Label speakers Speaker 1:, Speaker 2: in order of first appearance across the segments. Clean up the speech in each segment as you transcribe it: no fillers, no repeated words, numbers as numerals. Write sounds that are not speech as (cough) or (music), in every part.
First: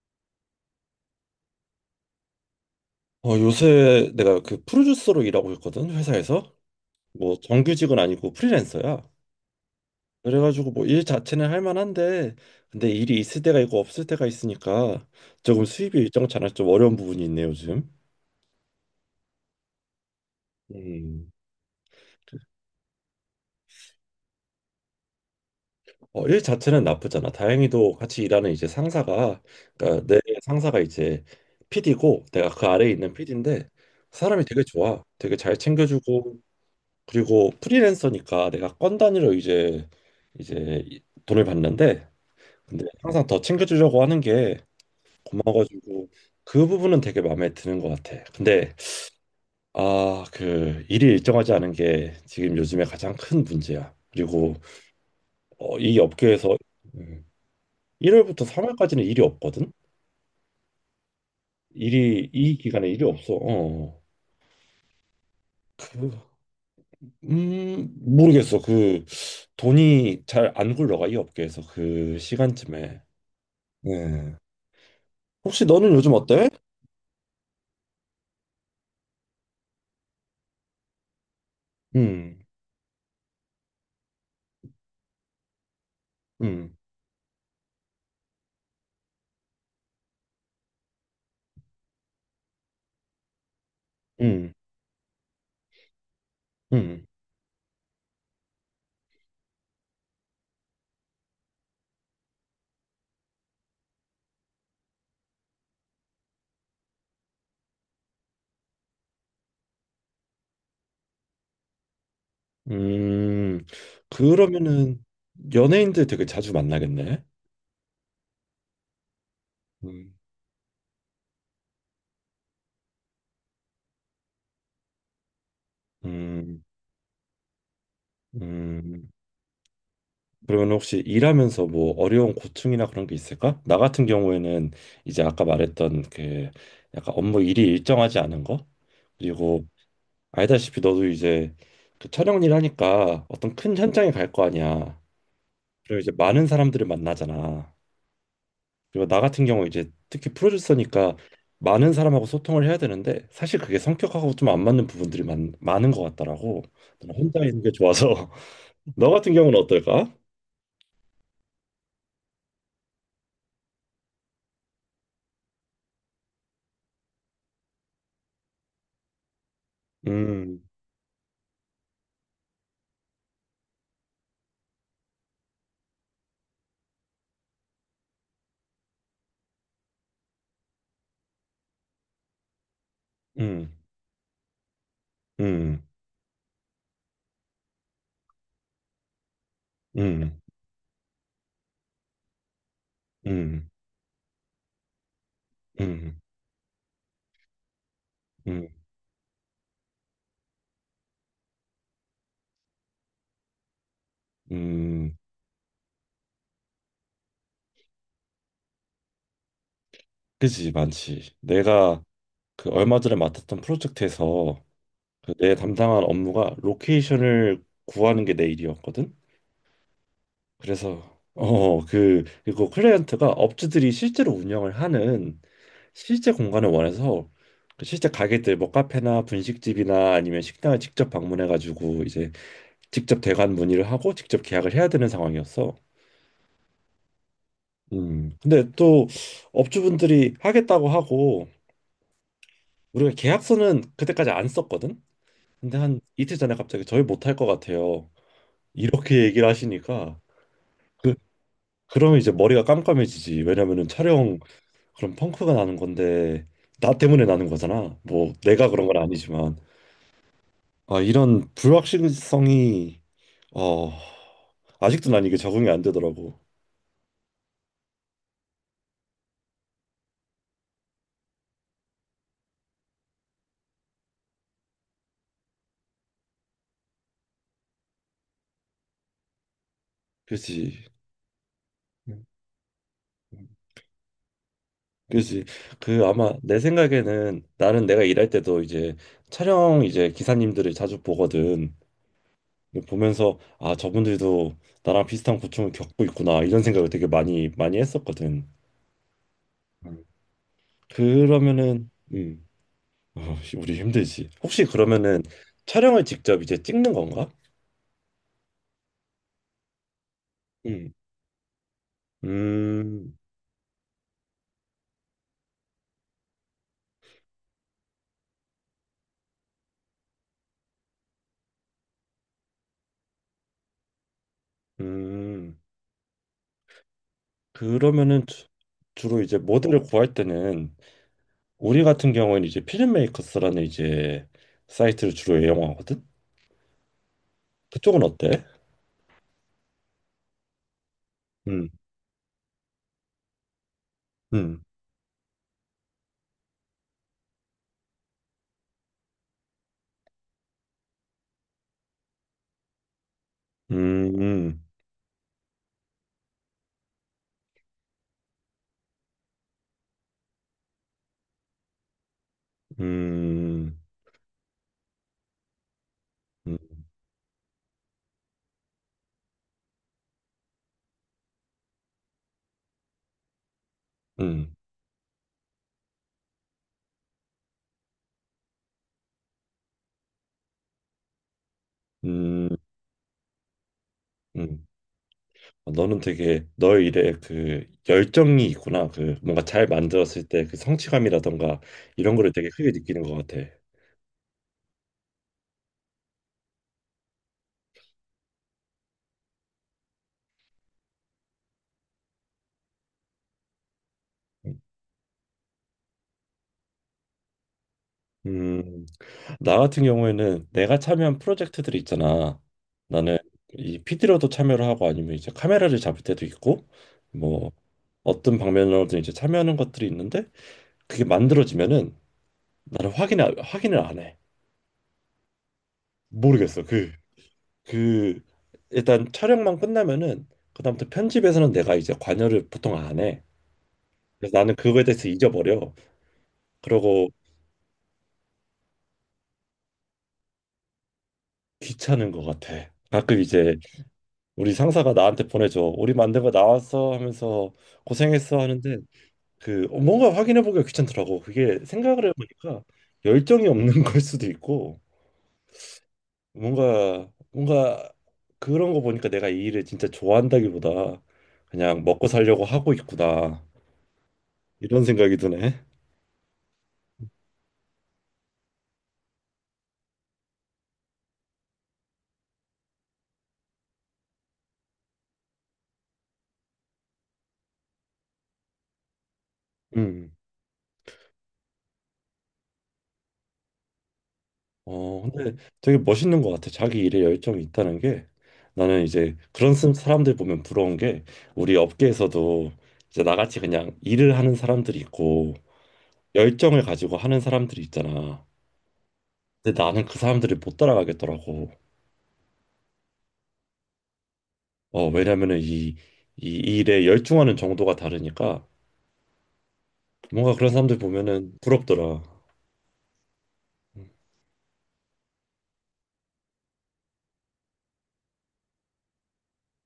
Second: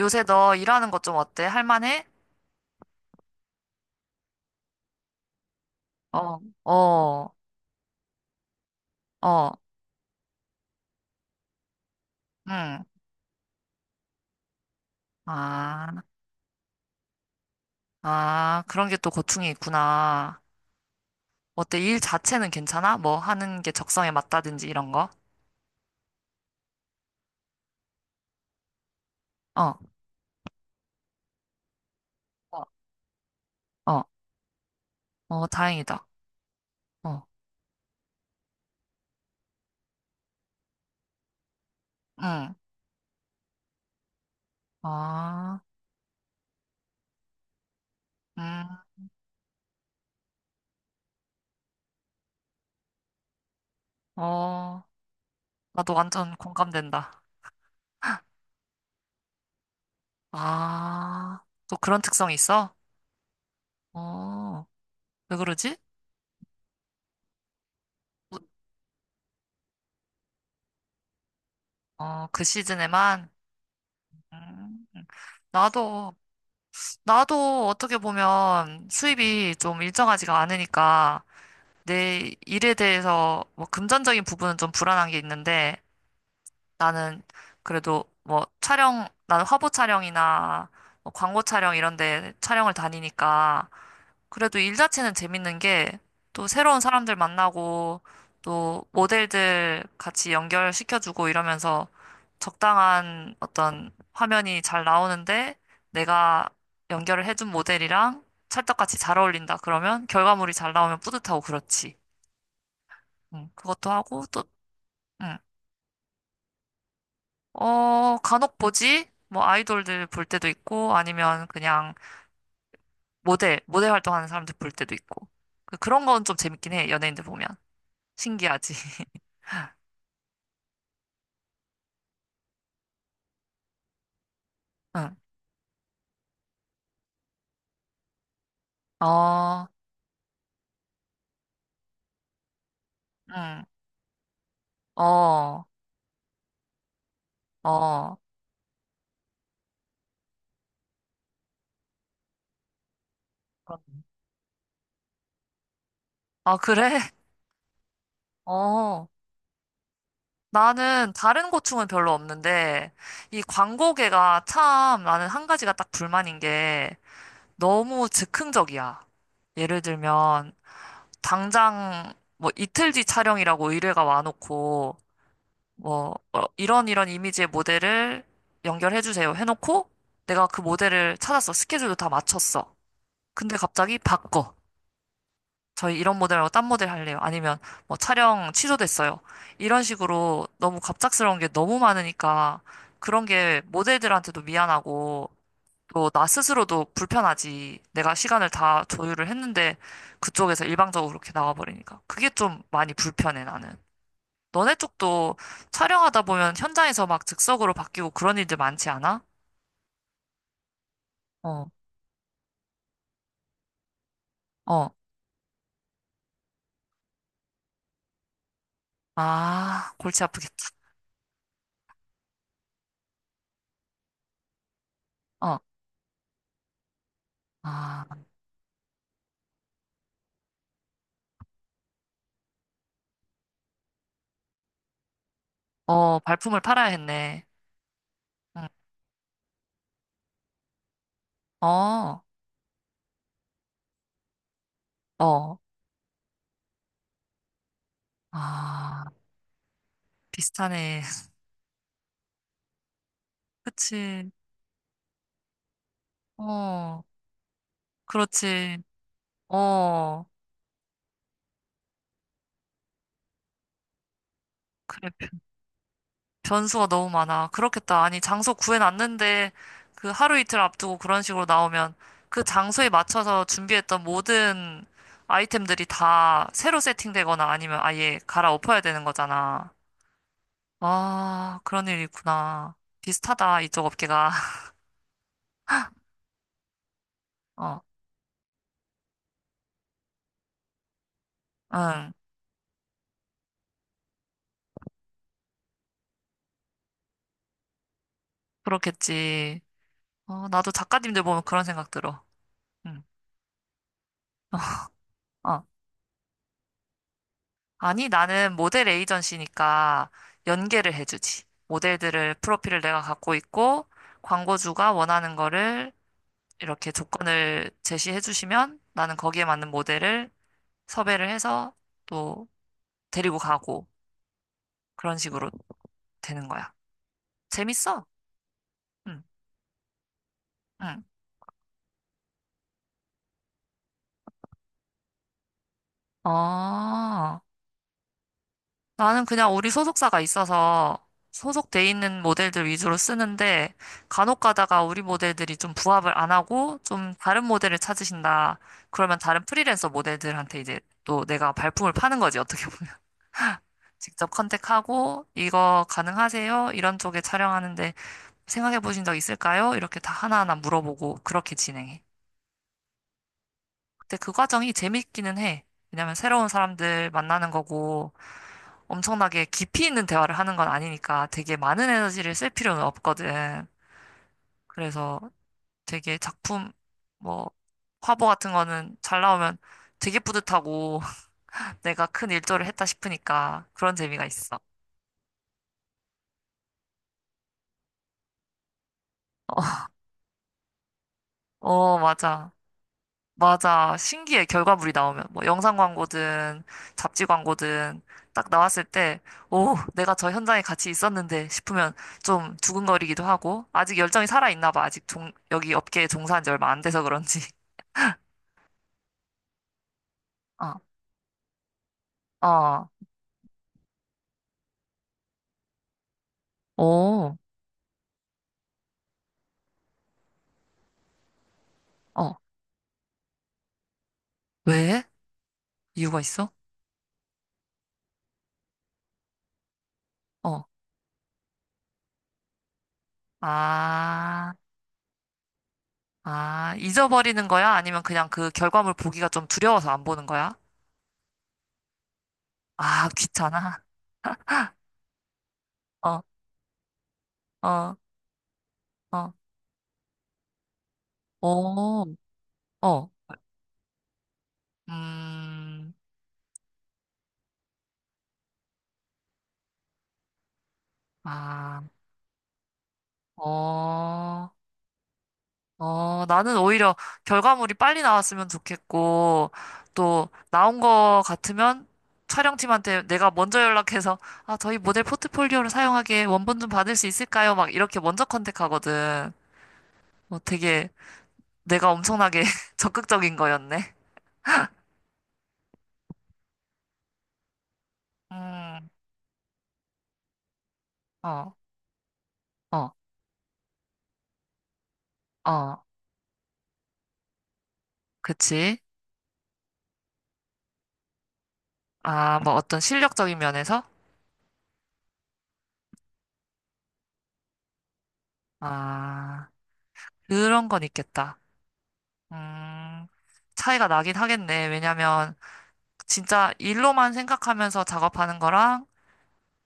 Speaker 1: 요새 너 일하는 것 좀 어때? 할만해?
Speaker 2: 요새 내가 그 프로듀서로 일하고 있거든,
Speaker 1: 어,
Speaker 2: 회사에서.
Speaker 1: 어,
Speaker 2: 뭐 정규직은 아니고 프리랜서야.
Speaker 1: 어,
Speaker 2: 그래가지고 뭐 일 자체는 할 만한데,
Speaker 1: 응.
Speaker 2: 근데 일이 있을 때가 있고 없을 때가 있으니까 조금 수입이
Speaker 1: 아,
Speaker 2: 일정치 않아서 좀 어려운 부분이 있네, 요즘.
Speaker 1: 아, 그런 게 또 고충이 있구나.
Speaker 2: 음.
Speaker 1: 어때? 일 자체는 괜찮아? 뭐 하는 게 적성에 맞다든지 이런 거?
Speaker 2: 일 자체는 나쁘잖아. 다행히도 같이 일하는 이제 상사가,
Speaker 1: 어,
Speaker 2: 그러니까 내 상사가 이제 PD고, 내가
Speaker 1: 어,
Speaker 2: 그 아래에 있는 PD인데,
Speaker 1: 어,
Speaker 2: 사람이 되게 좋아. 되게
Speaker 1: 어,
Speaker 2: 잘
Speaker 1: 다행이다.
Speaker 2: 챙겨주고,
Speaker 1: 어,
Speaker 2: 그리고 프리랜서니까 내가 건 단위로 이제 돈을 받는데
Speaker 1: 응.
Speaker 2: 근데 항상 더 챙겨주려고 하는 게
Speaker 1: 아,
Speaker 2: 고마워가지고 그 부분은 되게 마음에 드는 것 같아.
Speaker 1: 음,
Speaker 2: 근데 아 그 일이 일정하지 않은 게 지금 요즘에 가장 큰 문제야. 그리고
Speaker 1: 어, 나도
Speaker 2: 이
Speaker 1: 완전
Speaker 2: 업계에서
Speaker 1: 공감된다.
Speaker 2: 음, 1월부터 3월까지는 일이 없거든.
Speaker 1: 아, 또 그런
Speaker 2: 일이
Speaker 1: 특성이
Speaker 2: 이
Speaker 1: 있어?
Speaker 2: 기간에 일이 없어. 어.
Speaker 1: 어, 왜 그러지?
Speaker 2: 그, 모르겠어. 그 돈이 잘 안 굴러가 이 업계에서 그
Speaker 1: 어, 그
Speaker 2: 시간쯤에.
Speaker 1: 시즌에만? 음,
Speaker 2: 네.
Speaker 1: 음.
Speaker 2: 혹시 너는 요즘
Speaker 1: 나도.
Speaker 2: 어때?
Speaker 1: 나도 어떻게 보면 수입이 좀 일정하지가 않으니까 내
Speaker 2: 음,
Speaker 1: 일에 대해서 뭐 금전적인 부분은 좀 불안한 게 있는데
Speaker 2: 음,
Speaker 1: 나는 그래도 뭐 촬영, 나는 화보 촬영이나 뭐 광고 촬영 이런 데 촬영을 다니니까
Speaker 2: 음,
Speaker 1: 그래도 일 자체는 재밌는 게 또 새로운
Speaker 2: 음,
Speaker 1: 사람들 만나고 또 모델들 같이 연결시켜주고 이러면서 적당한 어떤 화면이 잘 나오는데 내가 연결을 해준 모델이랑 찰떡같이 잘 어울린다. 그러면 결과물이 잘 나오면 뿌듯하고 그렇지.
Speaker 2: 음.
Speaker 1: 그것도 하고 또,
Speaker 2: 그러면은
Speaker 1: 음,
Speaker 2: 연예인들 되게 자주 만나겠네.
Speaker 1: 어, 간혹 보지? 뭐 아이돌들
Speaker 2: 음,
Speaker 1: 볼 때도 있고 아니면 그냥 모델, 모델 활동하는 사람들 볼 때도 있고. 그런 건 좀
Speaker 2: 음,
Speaker 1: 재밌긴 해. 연예인들 보면. 신기하지.
Speaker 2: 음. 그러면 혹시 일하면서 뭐 어려운 고충이나 그런 게 있을까? 나 같은 경우에는
Speaker 1: 응.
Speaker 2: 이제 아까 말했던 그 약간 업무 일이 일정하지 않은 거
Speaker 1: 어,
Speaker 2: 그리고 알다시피 너도 이제 그 촬영 일 하니까 어떤
Speaker 1: 응.
Speaker 2: 큰 현장에 갈 거 아니야.
Speaker 1: 어,
Speaker 2: 그리고 이제 많은 사람들을 만나잖아.
Speaker 1: 어.
Speaker 2: 그리고 나 같은 경우 이제 특히 프로듀서니까 많은 사람하고 소통을 해야 되는데 사실 그게
Speaker 1: 그
Speaker 2: 성격하고 좀 안 맞는 부분들이 많은 것
Speaker 1: 아,
Speaker 2: 같더라고.
Speaker 1: 그래? (laughs)
Speaker 2: 나는 혼자 있는 게 좋아서. (laughs)
Speaker 1: 어.
Speaker 2: 너 같은 경우는 어떨까?
Speaker 1: 나는 다른 고충은 별로 없는데, 이 광고계가 참 나는 한 가지가 딱 불만인 게 너무 즉흥적이야. 예를 들면,
Speaker 2: 음,
Speaker 1: 당장 뭐 이틀 뒤 촬영이라고 의뢰가 와놓고, 뭐, 어, 이런 이런 이미지의 모델을 연결해주세요 해놓고, 내가 그 모델을 찾았어. 스케줄도 다 맞췄어. 근데
Speaker 2: 음,
Speaker 1: 갑자기 바꿔.
Speaker 2: 음,
Speaker 1: 저희 이런 모델 말고 딴 모델 할래요. 아니면 뭐 촬영 취소됐어요. 이런
Speaker 2: 음,
Speaker 1: 식으로 너무 갑작스러운 게 너무 많으니까 그런 게
Speaker 2: 음,
Speaker 1: 모델들한테도 미안하고 또
Speaker 2: 음,
Speaker 1: 나 스스로도 불편하지. 내가 시간을
Speaker 2: 음,
Speaker 1: 다 조율을 했는데 그쪽에서 일방적으로 그렇게 나와버리니까. 그게 좀 많이 불편해, 나는. 너네
Speaker 2: 음,
Speaker 1: 쪽도 촬영하다 보면 현장에서 막 즉석으로 바뀌고 그런 일들 많지 않아?
Speaker 2: 그지 많지.
Speaker 1: 어,
Speaker 2: 내가 그 얼마 전에 맡았던 프로젝트에서
Speaker 1: 어.
Speaker 2: 그내 담당한 업무가 로케이션을 구하는 게 내 일이었거든.
Speaker 1: 아, 골치 아프겠다.
Speaker 2: 그래서 그리고 클라이언트가 업주들이 실제로 운영을 하는
Speaker 1: 어,
Speaker 2: 실제 공간을 원해서 그
Speaker 1: 아,
Speaker 2: 실제 가게들 뭐 카페나 분식집이나 아니면 식당을 직접 방문해 가지고 이제 직접 대관 문의를 하고 직접 계약을 해야 되는 상황이었어.
Speaker 1: 어, 발품을 팔아야 했네.
Speaker 2: 음.
Speaker 1: 응.
Speaker 2: 근데 또 업주분들이 하겠다고 하고
Speaker 1: 어.
Speaker 2: 우리가 계약서는 그때까지 안 썼거든.
Speaker 1: 어.
Speaker 2: 근데 한 이틀 전에 갑자기 저희 못할 것 같아요.
Speaker 1: 아,
Speaker 2: 이렇게 얘기를 하시니까
Speaker 1: 비슷하네.
Speaker 2: 그
Speaker 1: (laughs)
Speaker 2: 그러면 이제 머리가 깜깜해지지. 왜냐면은
Speaker 1: 그치.
Speaker 2: 촬영 그럼 펑크가 나는 건데 나
Speaker 1: 어,
Speaker 2: 때문에 나는 거잖아. 뭐 내가
Speaker 1: 그렇지.
Speaker 2: 그런 건 아니지만
Speaker 1: 어,
Speaker 2: 아, 이런 불확실성이 어,
Speaker 1: 그래.
Speaker 2: 아직도 난 이게 적응이 안 되더라고.
Speaker 1: 변수가 너무 많아. 그렇겠다. 아니, 장소 구해놨는데 그 하루 이틀 앞두고 그런 식으로 나오면 그 장소에 맞춰서 준비했던 모든 아이템들이 다 새로 세팅되거나 아니면 아예 갈아엎어야 되는 거잖아.
Speaker 2: 그렇지.
Speaker 1: 아, 그런 일이
Speaker 2: 음,
Speaker 1: 있구나.
Speaker 2: 음.
Speaker 1: 비슷하다, 이쪽 업계가. (laughs)
Speaker 2: 그렇지. 그 아마 내 생각에는
Speaker 1: 어,
Speaker 2: 나는 내가 일할 때도 이제 촬영 이제 기사님들을 자주 보거든.
Speaker 1: 응,
Speaker 2: 보면서 아, 저분들도 나랑 비슷한 고충을 겪고 있구나. 이런 생각을 되게 많이 했었거든.
Speaker 1: 그렇겠지.
Speaker 2: 음.
Speaker 1: 어, 나도 작가님들 보면 그런 생각
Speaker 2: 그러면은
Speaker 1: 들어. 응.
Speaker 2: 어, 씨, 우리 힘들지. 혹시
Speaker 1: (laughs)
Speaker 2: 그러면은 촬영을 직접 이제 찍는 건가?
Speaker 1: 아니, 나는 모델 에이전시니까 연계를
Speaker 2: 음.
Speaker 1: 해주지. 모델들을, 프로필을 내가
Speaker 2: 음.
Speaker 1: 갖고 있고, 광고주가 원하는 거를 이렇게 조건을 제시해 주시면 나는 거기에 맞는 모델을 섭외를 해서 또 데리고 가고, 그런 식으로
Speaker 2: 음.
Speaker 1: 되는 거야. 재밌어?
Speaker 2: 그러면은 주- 주로
Speaker 1: 응,
Speaker 2: 이제 모델을 구할 때는
Speaker 1: 응.
Speaker 2: 우리 같은 경우에는 이제 필름메이커스라는 이제 사이트를 주로 이용하거든.
Speaker 1: 어,
Speaker 2: 그쪽은 어때?
Speaker 1: 나는 그냥 우리 소속사가 있어서
Speaker 2: 음,
Speaker 1: 소속돼 있는 모델들 위주로 쓰는데 간혹
Speaker 2: 음,
Speaker 1: 가다가 우리 모델들이 좀 부합을 안 하고 좀 다른 모델을 찾으신다. 그러면 다른 프리랜서 모델들한테 이제 또 내가 발품을 파는 거지, 어떻게 보면. (laughs)
Speaker 2: 음,
Speaker 1: 직접
Speaker 2: 음,
Speaker 1: 컨택하고 이거 가능하세요? 이런 쪽에 촬영하는데 생각해 보신 적 있을까요? 이렇게 다 하나하나 물어보고 그렇게 진행해.
Speaker 2: 음,
Speaker 1: 근데 그 과정이 재밌기는 해. 왜냐면 새로운
Speaker 2: 음,
Speaker 1: 사람들 만나는 거고 엄청나게 깊이 있는 대화를 하는 건 아니니까 되게 많은 에너지를 쓸 필요는 없거든.
Speaker 2: 음,
Speaker 1: 그래서 되게 작품, 뭐, 화보 같은 거는 잘 나오면 되게 뿌듯하고 (laughs) 내가 큰
Speaker 2: 음.
Speaker 1: 일조를 했다 싶으니까 그런 재미가 있어.
Speaker 2: 음. 너는 되게 너의 일에 그 열정이 있구나. 그 뭔가
Speaker 1: 어,
Speaker 2: 잘 만들었을 때 그 성취감이라던가
Speaker 1: 어,
Speaker 2: 이런 거를 되게
Speaker 1: 맞아.
Speaker 2: 크게 느끼는 것 같아.
Speaker 1: 맞아. 신기해. 결과물이 나오면. 뭐 영상 광고든 잡지 광고든 딱 나왔을 때, 오, 내가 저 현장에 같이 있었는데 싶으면 좀 두근거리기도 하고, 아직 열정이 살아있나 봐. 아직 여기 업계에 종사한 지 얼마 안 돼서 그런지.
Speaker 2: 음, 나 같은 경우에는 내가
Speaker 1: (laughs)
Speaker 2: 참여한 프로젝트들 이 있잖아.
Speaker 1: 어, 어,
Speaker 2: 나는 이 PD로도 참여를 하고 아니면 이제 카메라를 잡을 때도 있고
Speaker 1: 오,
Speaker 2: 뭐 어떤 방면으로든 이제 참여하는 것들이 있는데 그게 만들어지면은
Speaker 1: 어,
Speaker 2: 나는 확인을 안 해.
Speaker 1: 왜? 이유가 있어?
Speaker 2: 모르겠어. 그 그 일단 촬영만 끝나면은
Speaker 1: 어,
Speaker 2: 그다음부터 편집에서는 내가 이제 관여를 보통 안 해. 그래서
Speaker 1: 아,
Speaker 2: 나는 그거에 대해서 잊어버려.
Speaker 1: 아,
Speaker 2: 그러고
Speaker 1: 잊어버리는 거야? 아니면 그냥 그 결과물 보기가 좀 두려워서 안 보는 거야?
Speaker 2: 귀찮은 것 같아.
Speaker 1: 아,
Speaker 2: 가끔 이제
Speaker 1: 귀찮아.
Speaker 2: 우리 상사가 나한테 보내줘. 우리
Speaker 1: 어,
Speaker 2: 만대가 나왔어 하면서
Speaker 1: 어,
Speaker 2: 고생했어 하는데
Speaker 1: 어,
Speaker 2: 그 뭔가 확인해 보기가 귀찮더라고. 그게
Speaker 1: 오,
Speaker 2: 생각을 해보니까
Speaker 1: 어.
Speaker 2: 열정이 없는 (laughs) 걸 수도 있고
Speaker 1: 음,
Speaker 2: 뭔가 그런 거 보니까 내가 이 일을 진짜 좋아한다기보다
Speaker 1: 아,
Speaker 2: 그냥 먹고 살려고 하고 있구나
Speaker 1: 어,
Speaker 2: 이런 생각이 드네.
Speaker 1: 어, 나는 오히려 결과물이 빨리 나왔으면 좋겠고, 또, 나온 거 같으면 촬영팀한테 내가 먼저 연락해서, 아, 저희 모델 포트폴리오를 사용하기에 원본 좀 받을 수 있을까요? 막 이렇게 먼저 컨택하거든.
Speaker 2: 음.
Speaker 1: 뭐 되게 내가 엄청나게 (laughs) 적극적인 거였네.
Speaker 2: 근데 되게 멋있는 것 같아. 자기 일에 열정이 있다는 게 나는
Speaker 1: 음,
Speaker 2: 이제 사람들 보면 부러운 게
Speaker 1: 어,
Speaker 2: 우리 업계에서도
Speaker 1: 어,
Speaker 2: 이제 나같이 그냥 일을 하는 사람들이 있고
Speaker 1: 어,
Speaker 2: 열정을 가지고 하는 사람들이 있잖아.
Speaker 1: 그치.
Speaker 2: 근데 나는 그 사람들을 못 따라가겠더라고.
Speaker 1: 아, 뭐 어떤 실력적인 면에서?
Speaker 2: 왜냐면은 이 일에 열중하는 정도가 다르니까
Speaker 1: 아,
Speaker 2: 뭔가 그런
Speaker 1: 그런
Speaker 2: 사람들
Speaker 1: 건
Speaker 2: 보면은
Speaker 1: 있겠다.
Speaker 2: 부럽더라.
Speaker 1: 음, 차이가
Speaker 2: 음,
Speaker 1: 나긴 하겠네. 왜냐면 진짜 일로만 생각하면서 작업하는 거랑,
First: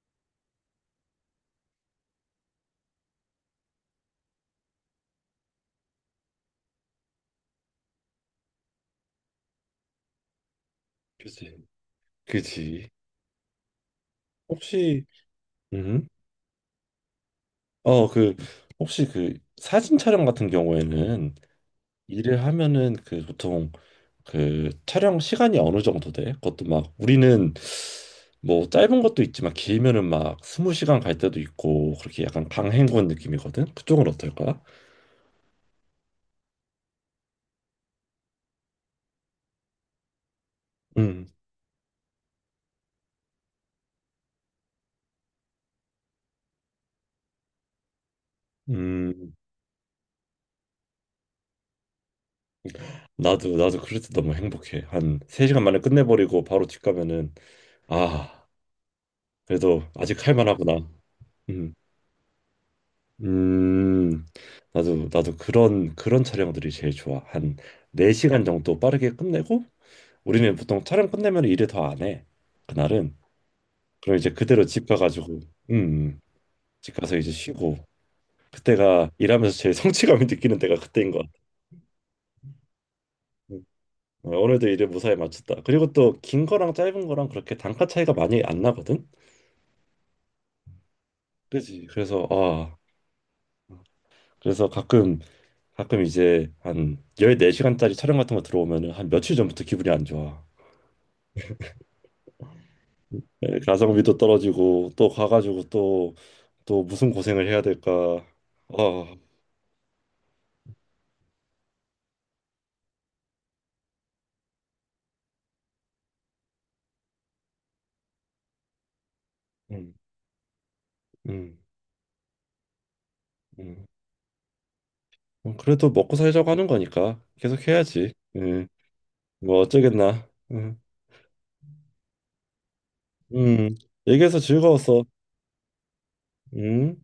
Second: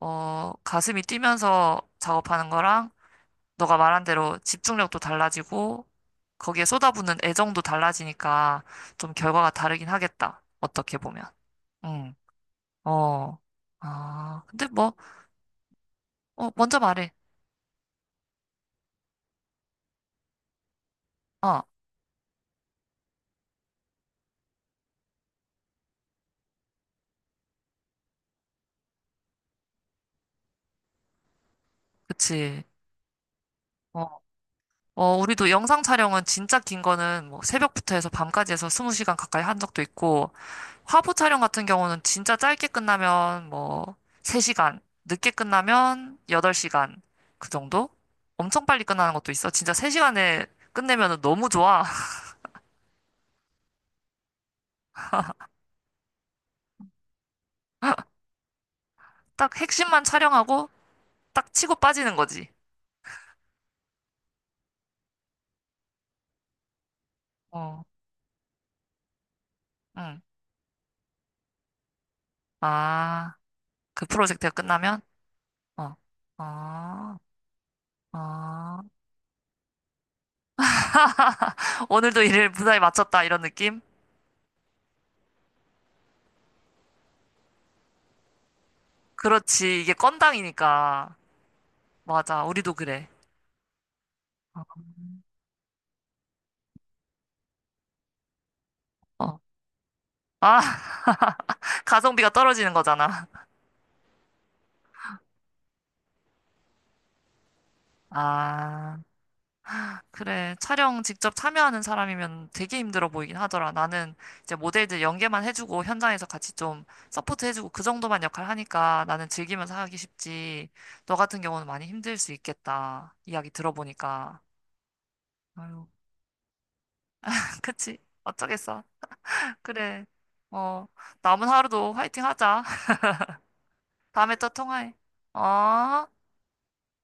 Speaker 1: 어, 가슴이 뛰면서 작업하는 거랑, 너가 말한 대로 집중력도 달라지고, 거기에 쏟아붓는 애정도 달라지니까 좀 결과가 다르긴 하겠다. 어떻게 보면.
Speaker 2: 그치.
Speaker 1: 응,
Speaker 2: 그치.
Speaker 1: 어, 아, 근데 뭐,
Speaker 2: 혹시, 음,
Speaker 1: 어, 먼저 말해.
Speaker 2: 어, 그, 혹시 그 사진 촬영 같은 경우에는
Speaker 1: 어,
Speaker 2: 일을 하면은 그 보통 그 촬영 시간이 어느 정도 돼? 그것도 막 우리는 뭐 짧은 것도 있지만 길면은 막 스무 시간 갈 때도 있고 그렇게 약간
Speaker 1: 그치.
Speaker 2: 강행군 느낌이거든. 그쪽은
Speaker 1: 어,
Speaker 2: 어떨까?
Speaker 1: 어, 우리도 영상 촬영은 진짜 긴 거는 뭐 새벽부터 해서 밤까지 해서 20시간 가까이 한 적도 있고, 화보
Speaker 2: 음.
Speaker 1: 촬영 같은 경우는 진짜 짧게 끝나면 뭐 3시간, 늦게 끝나면 8시간 그 정도? 엄청 빨리 끝나는 것도
Speaker 2: 음.
Speaker 1: 있어. 진짜 3시간에 끝내면 너무 좋아.
Speaker 2: 나도 그럴 때 너무 행복해. 한 3시간 만에 끝내버리고 바로 집 가면은
Speaker 1: (laughs)
Speaker 2: 아,
Speaker 1: 딱
Speaker 2: 그래도
Speaker 1: 핵심만
Speaker 2: 아직 할
Speaker 1: 촬영하고
Speaker 2: 만하구나.
Speaker 1: 딱
Speaker 2: 음.
Speaker 1: 치고 빠지는 거지.
Speaker 2: 음. 나도 그런 촬영들이 제일 좋아. 한
Speaker 1: 어,
Speaker 2: 4시간 정도 빠르게 끝내고
Speaker 1: 응.
Speaker 2: 우리는 보통 촬영 끝내면 일을 더 안 해. 그날은
Speaker 1: 아, 그
Speaker 2: 그럼 이제
Speaker 1: 프로젝트가
Speaker 2: 그대로 집
Speaker 1: 끝나면?
Speaker 2: 가가지고 음,
Speaker 1: 어,
Speaker 2: 음. 집 가서
Speaker 1: 아,
Speaker 2: 이제 쉬고
Speaker 1: 아.
Speaker 2: 그때가 일하면서 제일 (laughs) 성취감이 느끼는 때가 그때인 것 같아.
Speaker 1: 오늘도 일을 무사히 마쳤다, 이런
Speaker 2: 음,
Speaker 1: 느낌?
Speaker 2: 어, 오늘도 일을 무사히 마쳤다. 그리고 또 긴 거랑 짧은 거랑 그렇게 단가 차이가 많이 안 나거든.
Speaker 1: 그렇지. 이게 건당이니까.
Speaker 2: 그지? 그래서
Speaker 1: 맞아. 우리도
Speaker 2: 아
Speaker 1: 그래. 어,
Speaker 2: 그래서 가끔 이제 한 14시간짜리 촬영 같은 거 들어오면은 한 며칠
Speaker 1: 어.
Speaker 2: 전부터 기분이 안 좋아.
Speaker 1: 아, (laughs) 가성비가 떨어지는 거잖아.
Speaker 2: 예, 가성비도 떨어지고 또 가가지고 또 무슨 고생을 해야 될까.
Speaker 1: 아,
Speaker 2: 아
Speaker 1: 그래. 촬영 직접 참여하는 사람이면 되게 힘들어 보이긴 하더라. 나는 이제 모델들 연계만 해주고 현장에서 같이 좀 서포트 해주고 그 정도만 역할 하니까 나는 즐기면서
Speaker 2: 음.
Speaker 1: 하기 쉽지. 너 같은
Speaker 2: 음.
Speaker 1: 경우는 많이 힘들 수 있겠다. 이야기
Speaker 2: 음.
Speaker 1: 들어보니까.
Speaker 2: 뭐
Speaker 1: 아유,
Speaker 2: 그래도 먹고 살자고 하는 거니까
Speaker 1: (laughs)
Speaker 2: 계속
Speaker 1: 그치.
Speaker 2: 해야지. 음.
Speaker 1: 어쩌겠어.
Speaker 2: 뭐
Speaker 1: 그래.
Speaker 2: 어쩌겠나. 음.
Speaker 1: 어, 남은 하루도 화이팅 하자. (laughs)
Speaker 2: 음.
Speaker 1: 다음에
Speaker 2: 얘기해서
Speaker 1: 또 통화해.
Speaker 2: 즐거웠어.
Speaker 1: 어?
Speaker 2: 음.